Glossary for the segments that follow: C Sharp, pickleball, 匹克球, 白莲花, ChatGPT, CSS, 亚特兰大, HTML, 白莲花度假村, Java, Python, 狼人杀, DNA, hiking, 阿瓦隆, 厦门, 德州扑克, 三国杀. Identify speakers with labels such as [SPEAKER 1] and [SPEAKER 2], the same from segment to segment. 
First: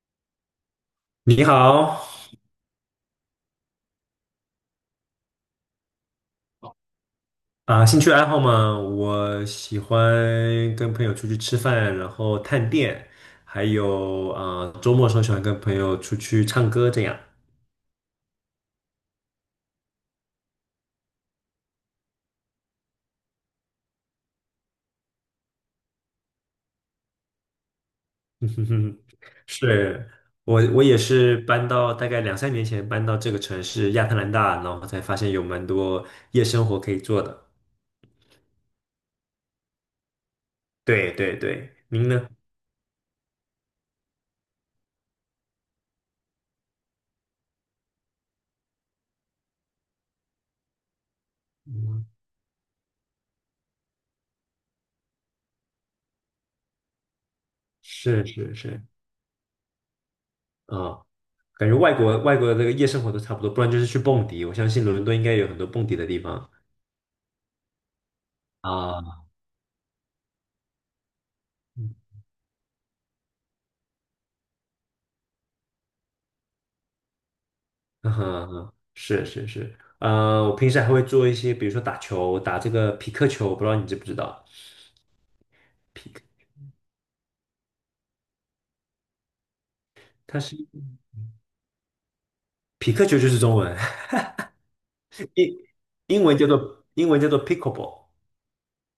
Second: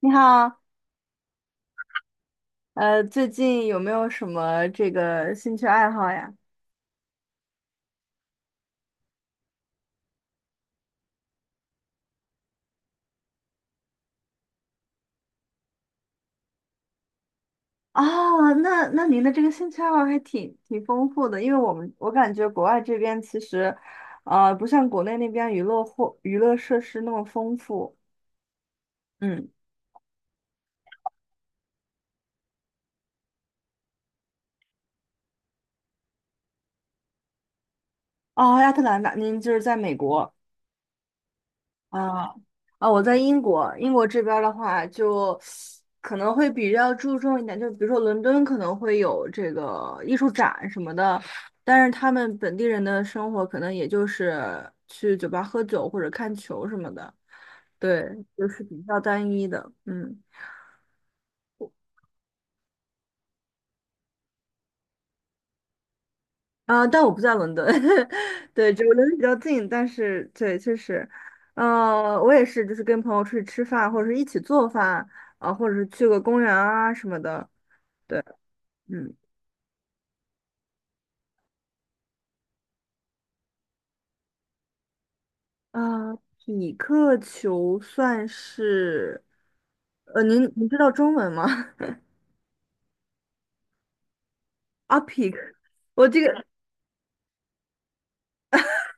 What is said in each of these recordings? [SPEAKER 1] 你好，
[SPEAKER 2] 你好。
[SPEAKER 1] 最近有没有什么这个兴趣爱好呀？
[SPEAKER 2] 兴趣爱好嘛，我喜欢跟朋友出去吃饭，然后探店，还有啊，周末的时候喜欢跟朋友出去唱歌，这样。
[SPEAKER 1] 啊，那您的这个兴趣爱好还挺丰富的，因为我感觉国外这边其实，不像国内那边娱乐或娱乐设施那么丰富。嗯。
[SPEAKER 2] 是，我也是搬到大概两三年前搬到这个城市亚特兰大，然后才发现有蛮多夜生活可以做的。
[SPEAKER 1] 哦，亚特兰大，您就是在美国。
[SPEAKER 2] 对对对，您
[SPEAKER 1] 啊
[SPEAKER 2] 呢？
[SPEAKER 1] 啊！我在英国，英国这边儿的话，就可能会比较注重一点，就比如说伦敦可能会有这个艺术展什么的，但是
[SPEAKER 2] 嗯，
[SPEAKER 1] 他们本地人的生活可能也就是去酒吧喝酒或者看球什么的，对，
[SPEAKER 2] 是
[SPEAKER 1] 就
[SPEAKER 2] 是
[SPEAKER 1] 是比
[SPEAKER 2] 是。
[SPEAKER 1] 较单一的，嗯。
[SPEAKER 2] 啊、感觉外国的这个夜生活都差不多，不然就是去蹦迪。我相信伦敦应该有很多蹦迪的地方。
[SPEAKER 1] 啊，但我不在伦敦，对，这个伦敦
[SPEAKER 2] 啊，
[SPEAKER 1] 比较近，但是对，确实，
[SPEAKER 2] 嗯，
[SPEAKER 1] 我也是，就是跟朋友出去吃饭，或者是一起做饭啊，或者是去个公园啊什么的。
[SPEAKER 2] 嗯
[SPEAKER 1] 对。
[SPEAKER 2] 哼嗯哼，
[SPEAKER 1] 嗯。
[SPEAKER 2] 是是是。我平时还会做一些，比如说打球，打这个匹克球，我不知道你知不知道。匹
[SPEAKER 1] 啊、
[SPEAKER 2] 克，
[SPEAKER 1] 匹克球算是，
[SPEAKER 2] 它
[SPEAKER 1] 您
[SPEAKER 2] 是
[SPEAKER 1] 您知道中文吗？
[SPEAKER 2] 匹克球就是中文。
[SPEAKER 1] 啊，匹 克，
[SPEAKER 2] 英
[SPEAKER 1] 我这个
[SPEAKER 2] 英文叫做 pickleball。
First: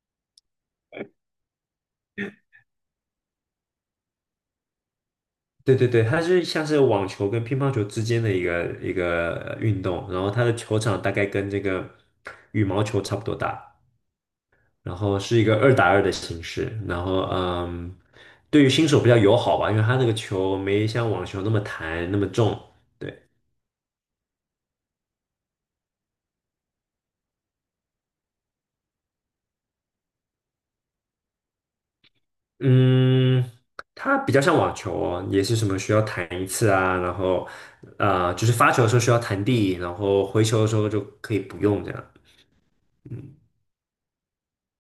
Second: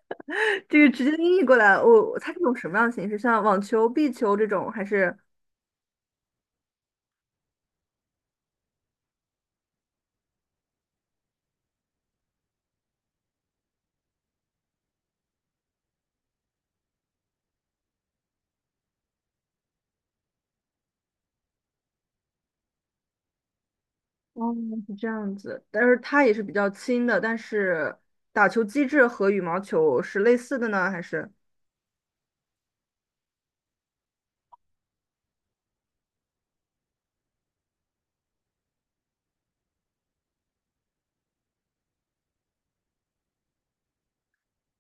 [SPEAKER 1] 这个直接音译过来，我它是种什么样的形式？像网球、壁球这种，还是。
[SPEAKER 2] 对对对，它是像是网球跟乒乓球之间的一个运动，然后它的球场大概跟这个羽毛球差不多大，然后是一个2打2的形式，然后对于新手比较友好吧，因为它那个球没像网球那么弹那么重。对。
[SPEAKER 1] 哦，是这样子。但是它也是比较轻的，但是打球机制和羽毛球是类似的呢，还是？
[SPEAKER 2] 嗯，它比较像网球哦，也是什么需要弹一次啊，然后就是发球的时候需要弹地，然后回球的时候就可以不用这样。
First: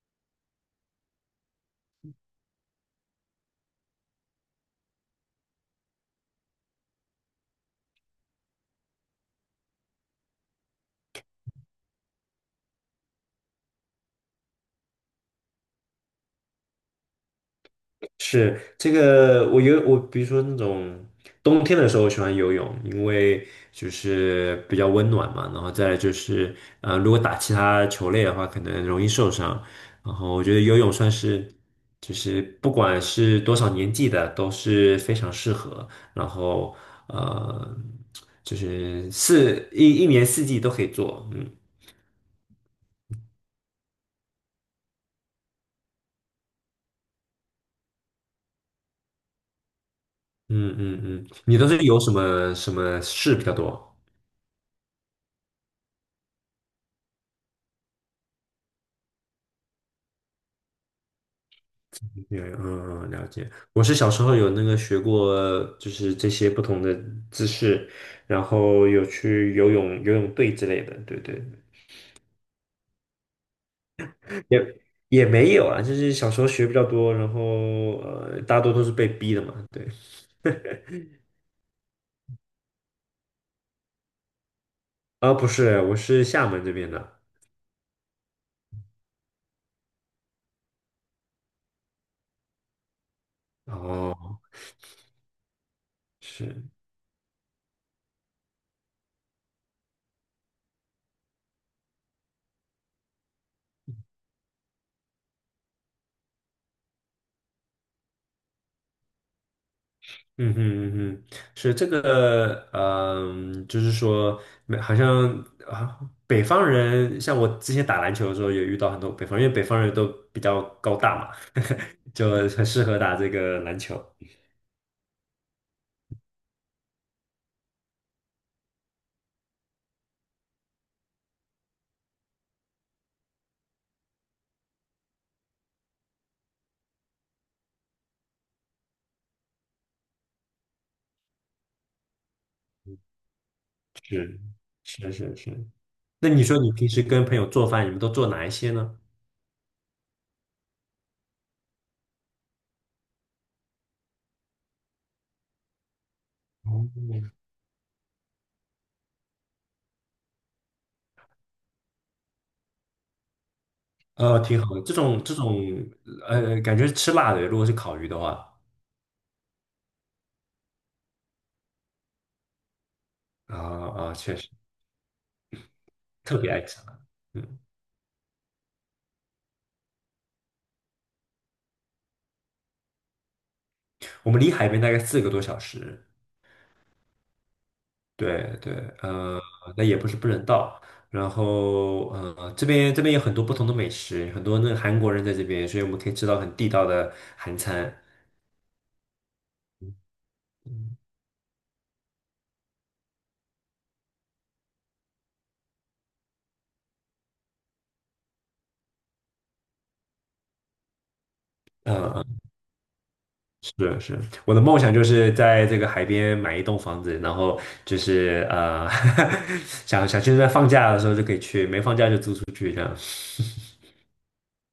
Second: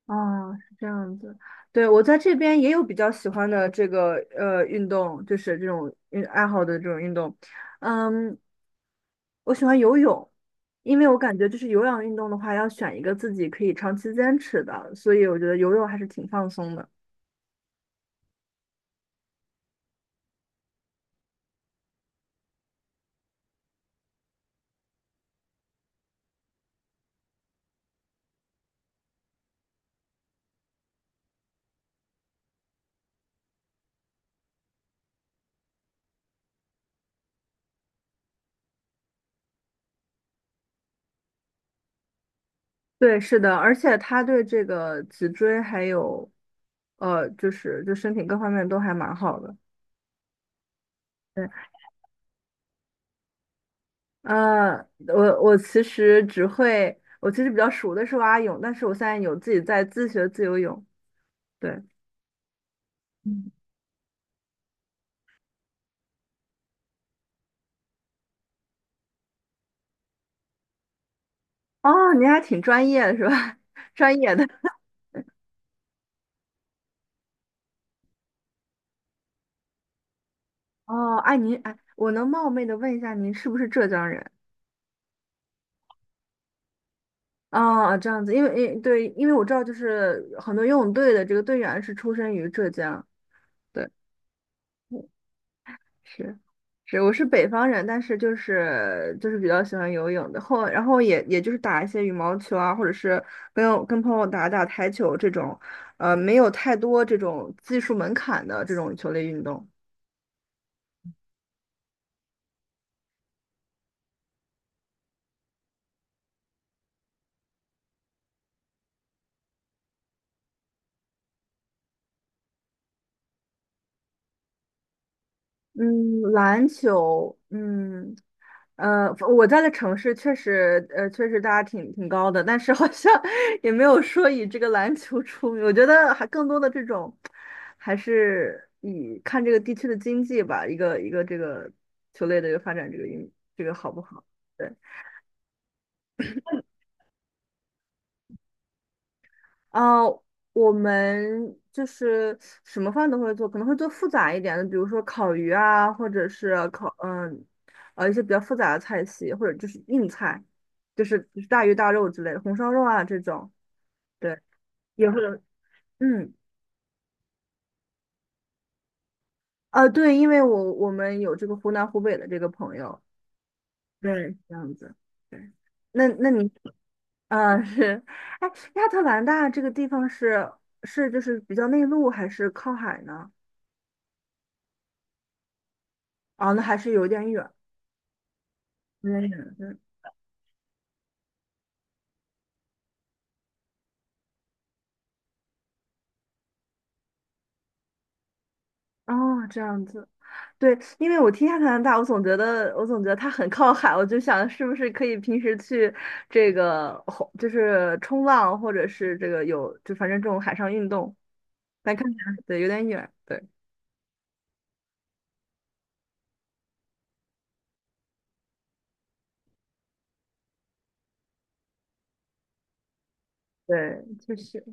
[SPEAKER 1] 哦，是这样子。对，我在这边也有比较喜欢的这个运动，就是这种运爱好的这种运动。嗯，我喜欢游泳，因为我感觉就是有氧运动的话，要选一个自己可以长期坚持的，所以我觉得游泳还是挺放松的。
[SPEAKER 2] 是这个，我游我，比如说那种冬天的时候，我喜欢游泳，因为就是比较温暖嘛。然后再来就是，如果打其他球类的话，可能容易受伤。然后我觉得游泳算是，就是不管是多少年纪的都是非常适合。然后呃，就是一一年四季都可以做。嗯
[SPEAKER 1] 对，是的，而且它对这个脊椎还有就是就身体各方面都还蛮好的。
[SPEAKER 2] 嗯嗯嗯，
[SPEAKER 1] 对。
[SPEAKER 2] 你都是有什么什么事比较多？
[SPEAKER 1] 呃，我其实只会，我其实比较熟的是蛙泳，但是我现在有自己在自学自由泳。对，
[SPEAKER 2] 有嗯嗯，了解。
[SPEAKER 1] 嗯。
[SPEAKER 2] 我是小时候有那个学过，就是这些不同的姿势，然后有去游泳、游泳队之类的，对对。
[SPEAKER 1] 哦，您还挺专业的是吧？专业的。
[SPEAKER 2] 也 也没有啊，就是小时候学比较多，然后大多都是被逼的嘛。对。
[SPEAKER 1] 哦，哎，您哎，我能冒昧的问一下，您是不是浙江人？
[SPEAKER 2] 啊，不是，我是厦门这边的。
[SPEAKER 1] 哦，这样子，因为对，因为我知道，就是很多游泳队的这个队员是出生于浙江。对，
[SPEAKER 2] 哦，
[SPEAKER 1] 是，
[SPEAKER 2] 是。
[SPEAKER 1] 是，我是北方人，但是就是比较喜欢游泳的，后然后也就是打一些羽毛球啊，或者是跟友跟朋友打打台球这种，没有太多这种技术门槛的这种球类运动。
[SPEAKER 2] 嗯哼嗯哼，是这个，就是说，没好像啊，北方人，像我之前打篮球的时候，也遇到很多北方人因为北方人都比较高大嘛。就很适合打这个篮球。
[SPEAKER 1] 嗯，篮球，嗯，呃，我在的城市确实，确实大家挺高的，但是好像 也没有说以这个篮球出名。我觉得还更多的这种，还是以看这个地区的经济吧，一个这个球类的一个发展，这个运这个好不好？
[SPEAKER 2] 是
[SPEAKER 1] 对。
[SPEAKER 2] 是是是。那你说你平时跟朋友做饭，你们都做哪一些呢？
[SPEAKER 1] 啊，我们就是什么饭都会做，可能会做复杂一点的，比如说烤鱼啊，或者是
[SPEAKER 2] 哦
[SPEAKER 1] 烤嗯，一些比较复杂的菜系，或者就是硬菜，就是大鱼大肉之类的，红烧肉啊这种，对，
[SPEAKER 2] 挺好的，这
[SPEAKER 1] 也会
[SPEAKER 2] 种这
[SPEAKER 1] 有，
[SPEAKER 2] 种。
[SPEAKER 1] 嗯。
[SPEAKER 2] 感觉是吃辣的，如果是烤鱼的话。
[SPEAKER 1] 啊对，因为我们有这个湖南湖北的这个朋友，
[SPEAKER 2] 啊啊，确
[SPEAKER 1] 对，
[SPEAKER 2] 实
[SPEAKER 1] 这样子，对，那那
[SPEAKER 2] 特别
[SPEAKER 1] 你
[SPEAKER 2] 爱吃辣。嗯，
[SPEAKER 1] 啊、是，哎，亚特兰大这个地方是就是比较内陆还是靠海呢？
[SPEAKER 2] 我们离海边大概4个多小时。
[SPEAKER 1] 啊，那还是有点远。
[SPEAKER 2] 对对。
[SPEAKER 1] 没有，
[SPEAKER 2] 呃，
[SPEAKER 1] 对，
[SPEAKER 2] 那也不是不能到。然后，这边有很多不同的美食，很多那个韩国人在这边，所以我们可以吃到很地道的韩餐。
[SPEAKER 1] 哦，这样子，对，
[SPEAKER 2] 嗯
[SPEAKER 1] 因为我听下加拿大，我总觉得，我总觉得它很靠海，我就想是不是可以平时去这个，吼就是冲浪，或者是这个有，就反正这种海上运动，来看起
[SPEAKER 2] 嗯，
[SPEAKER 1] 来对有点远，对
[SPEAKER 2] 是是，我的梦想就是在这个海边买一栋房子，然后就是想想现在放假的时候就可以去，没放假就租出去这样。
[SPEAKER 1] 对，确实，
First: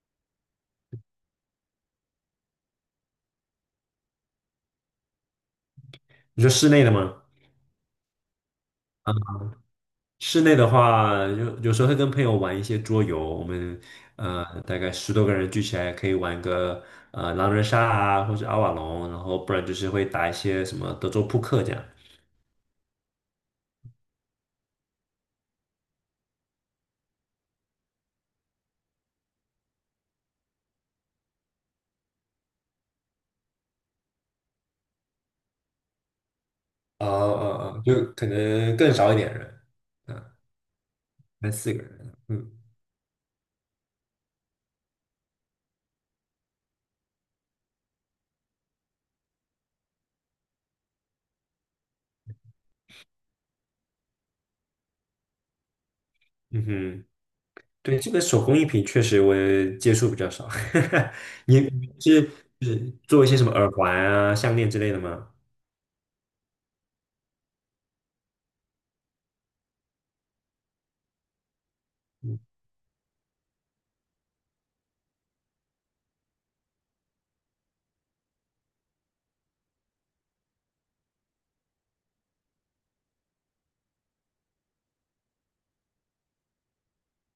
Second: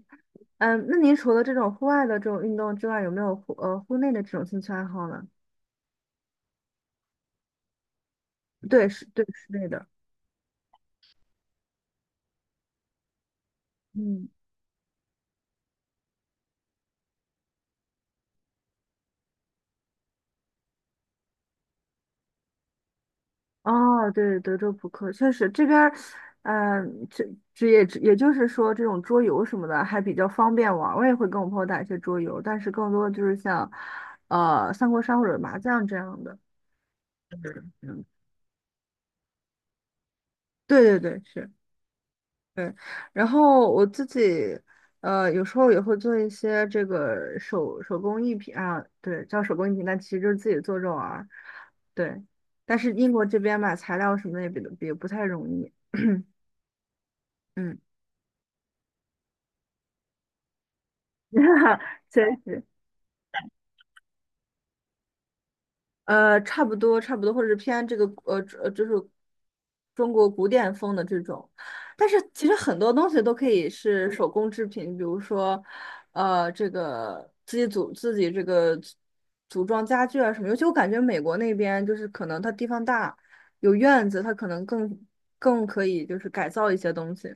[SPEAKER 1] 嗯，那您除了这种户外的这种运动之外，有没有户内的这种兴趣爱好呢？
[SPEAKER 2] 你说室内的吗？
[SPEAKER 1] 对，是，
[SPEAKER 2] 啊？
[SPEAKER 1] 对，室内的，
[SPEAKER 2] 室内的话，有时候会跟朋友玩一些桌游，我们大概10多个人聚起来可以玩个狼人杀啊，或者阿瓦隆，然后不然就是会打一些什么德州扑克这样。
[SPEAKER 1] 哦，对，德州扑克确实这边儿，嗯、这也就是说，这种桌游什么的还比较方便玩儿。我也会跟我朋友打一些桌游，但是更多的就是像，三国杀或者麻将这样的。
[SPEAKER 2] 啊
[SPEAKER 1] 嗯，
[SPEAKER 2] 啊啊，就
[SPEAKER 1] 嗯。
[SPEAKER 2] 可能更少一点人，嗯，
[SPEAKER 1] 对，是，
[SPEAKER 2] 三四个人，嗯，
[SPEAKER 1] 对。然后我自己，有时候也会做一些这个手工艺品啊，对，叫手工艺品，但其实就是自己做着玩儿。对，但是英国这边买材料什么的也比也不太容易。
[SPEAKER 2] 嗯哼。
[SPEAKER 1] 嗯。
[SPEAKER 2] 对，这个手工艺品确实我也接触比较少。你你
[SPEAKER 1] 确
[SPEAKER 2] 是
[SPEAKER 1] 实，
[SPEAKER 2] 是做一些什么耳环啊、项链之类的吗？
[SPEAKER 1] 差不多，差不多，或者是偏这个就是中国古典风的这种。但是其实很多东西都可以是手工制品，比如说，这个自己这个组装家具啊什么。尤其我感觉美国那边就是可能它地方大，有院子，它可能更可以就是改造一些东西。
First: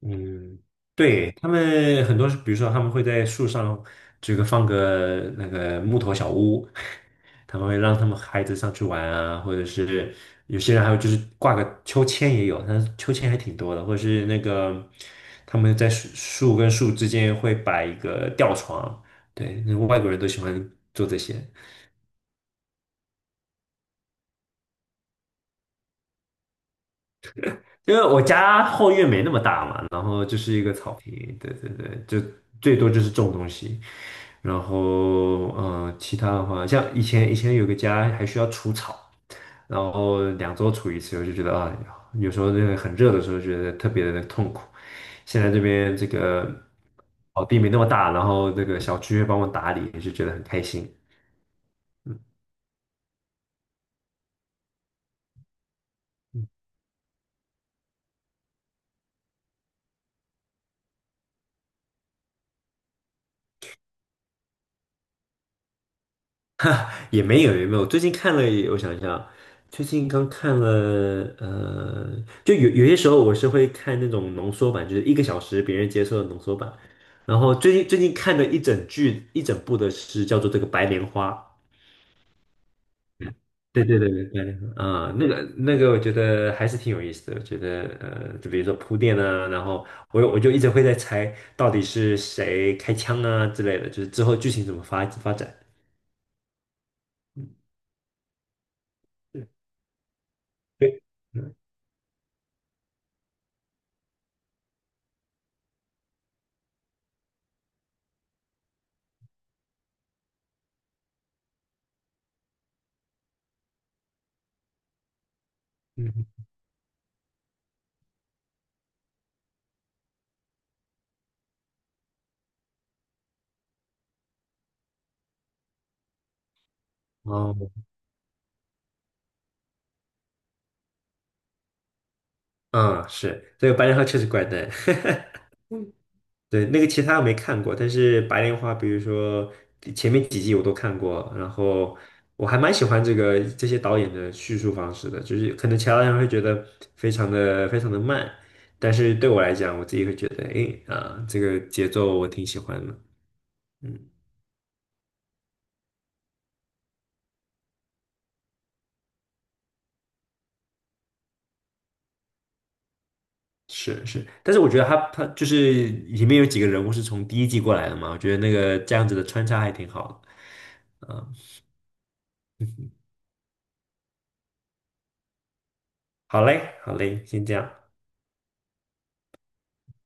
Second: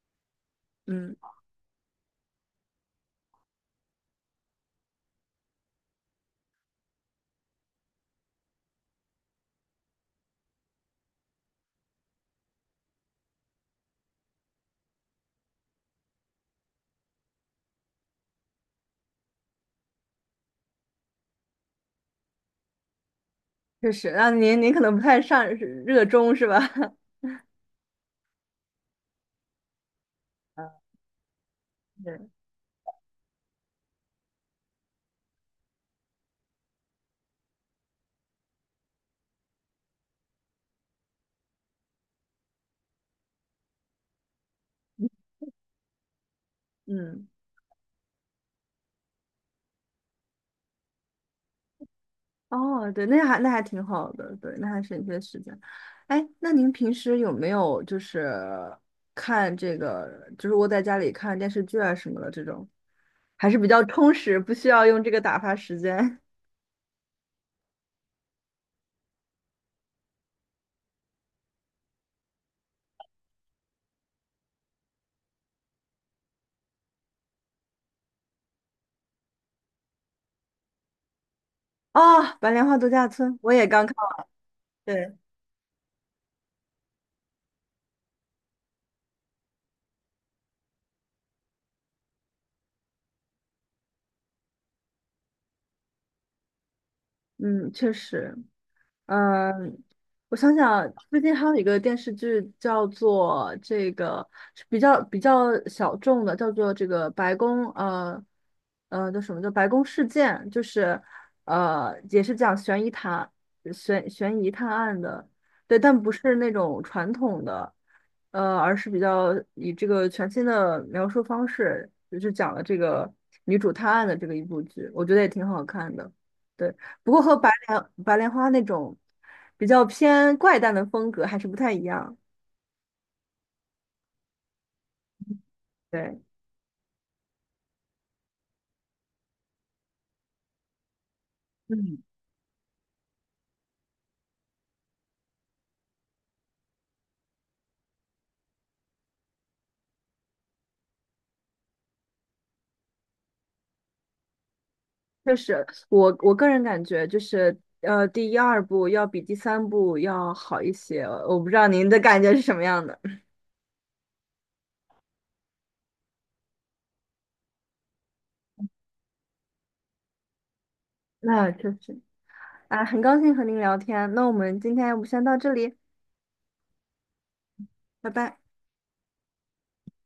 [SPEAKER 2] 嗯，
[SPEAKER 1] 嗯，
[SPEAKER 2] 对，他们很多是比如说他们会在树上这个放个那个木头小屋。他们会让他们孩子上去玩啊，或者是有些人还有就是挂个秋千也有，但是秋千还挺多的，或者是那个他们在树跟树之间会摆一个吊床。对，那外国人都喜欢做这些。
[SPEAKER 1] 确实，那您可能不太上热衷是吧？
[SPEAKER 2] 因为我家后院没那么大嘛，然后就是 一个
[SPEAKER 1] 啊，
[SPEAKER 2] 草坪，对对对，就
[SPEAKER 1] 对，
[SPEAKER 2] 最多就是种东西，然后其他的话，像以前有个家还需要除草，然后2周除一次，我就觉得啊，有时候那个很热的时候觉得特别的痛苦。现在这边这个
[SPEAKER 1] 嗯。
[SPEAKER 2] 草地没那么大，然后这个小区会帮我打理，就觉得很开心。
[SPEAKER 1] 哦，对，那还那还挺好的，对，那还省一些时间。哎，那您平时有没有就是看这个，就是窝在家里看电视剧啊什么的这种，还是比较充实，不需要用这个打发时间。
[SPEAKER 2] 也没有也没有，最近看了，我想一下，最近刚看了，就有些时候我是会看那种浓缩版，就是一个小时别人接受的浓缩版。然后最近看的一整部的是叫做这个《白莲花》。
[SPEAKER 1] 哦，《白莲花度假村》我也刚
[SPEAKER 2] 对
[SPEAKER 1] 看，
[SPEAKER 2] 对对对，白莲花啊，
[SPEAKER 1] 对，
[SPEAKER 2] 那个我觉得还是挺有意思的。我觉得就比如说铺垫啊，然后我就一直会在猜到底是谁开枪啊之类的，就是之后剧情怎么发展。嗯
[SPEAKER 1] 嗯，确实。
[SPEAKER 2] 对
[SPEAKER 1] 嗯，我想想，
[SPEAKER 2] 对，
[SPEAKER 1] 最近还
[SPEAKER 2] 嗯
[SPEAKER 1] 有一个电视剧叫做这个是比较小众的，叫做这个呃叫什么叫白宫事件，就是也是讲悬疑探案的，对，但不
[SPEAKER 2] 嗯。
[SPEAKER 1] 是那种传统的，而是比较以这个全新的描述方式，就是讲了这个女主探案的这个一部剧，我觉得也挺好看的。对。不过和白
[SPEAKER 2] 哦，
[SPEAKER 1] 莲白莲花那种比较偏怪诞的风格还是不太一样。
[SPEAKER 2] 嗯，是这个白莲花确实怪诞。
[SPEAKER 1] 对，
[SPEAKER 2] 对，那个其他我没看过，但是白莲花，比如说前面几季我都看过，然后
[SPEAKER 1] 嗯，
[SPEAKER 2] 我还蛮喜欢这些导演的叙述方式的，就是可能其他人会觉得非常的非常的慢，但是对我来讲，我自己会觉得，诶，这个节奏我挺喜欢的，嗯，
[SPEAKER 1] 确实，我我个人感觉就是第一二部要比第三部要好一些。我不知道您的感觉是什么样的。
[SPEAKER 2] 是是。但是我觉得他就是里面有几个人物是从第一季过来的嘛，我觉得那个这样子的穿插还挺好的。嗯
[SPEAKER 1] 那确实。啊，很高兴和您聊天，那我们今天要不先到这里，
[SPEAKER 2] 好嘞，好嘞，先这样。
[SPEAKER 1] 拜拜。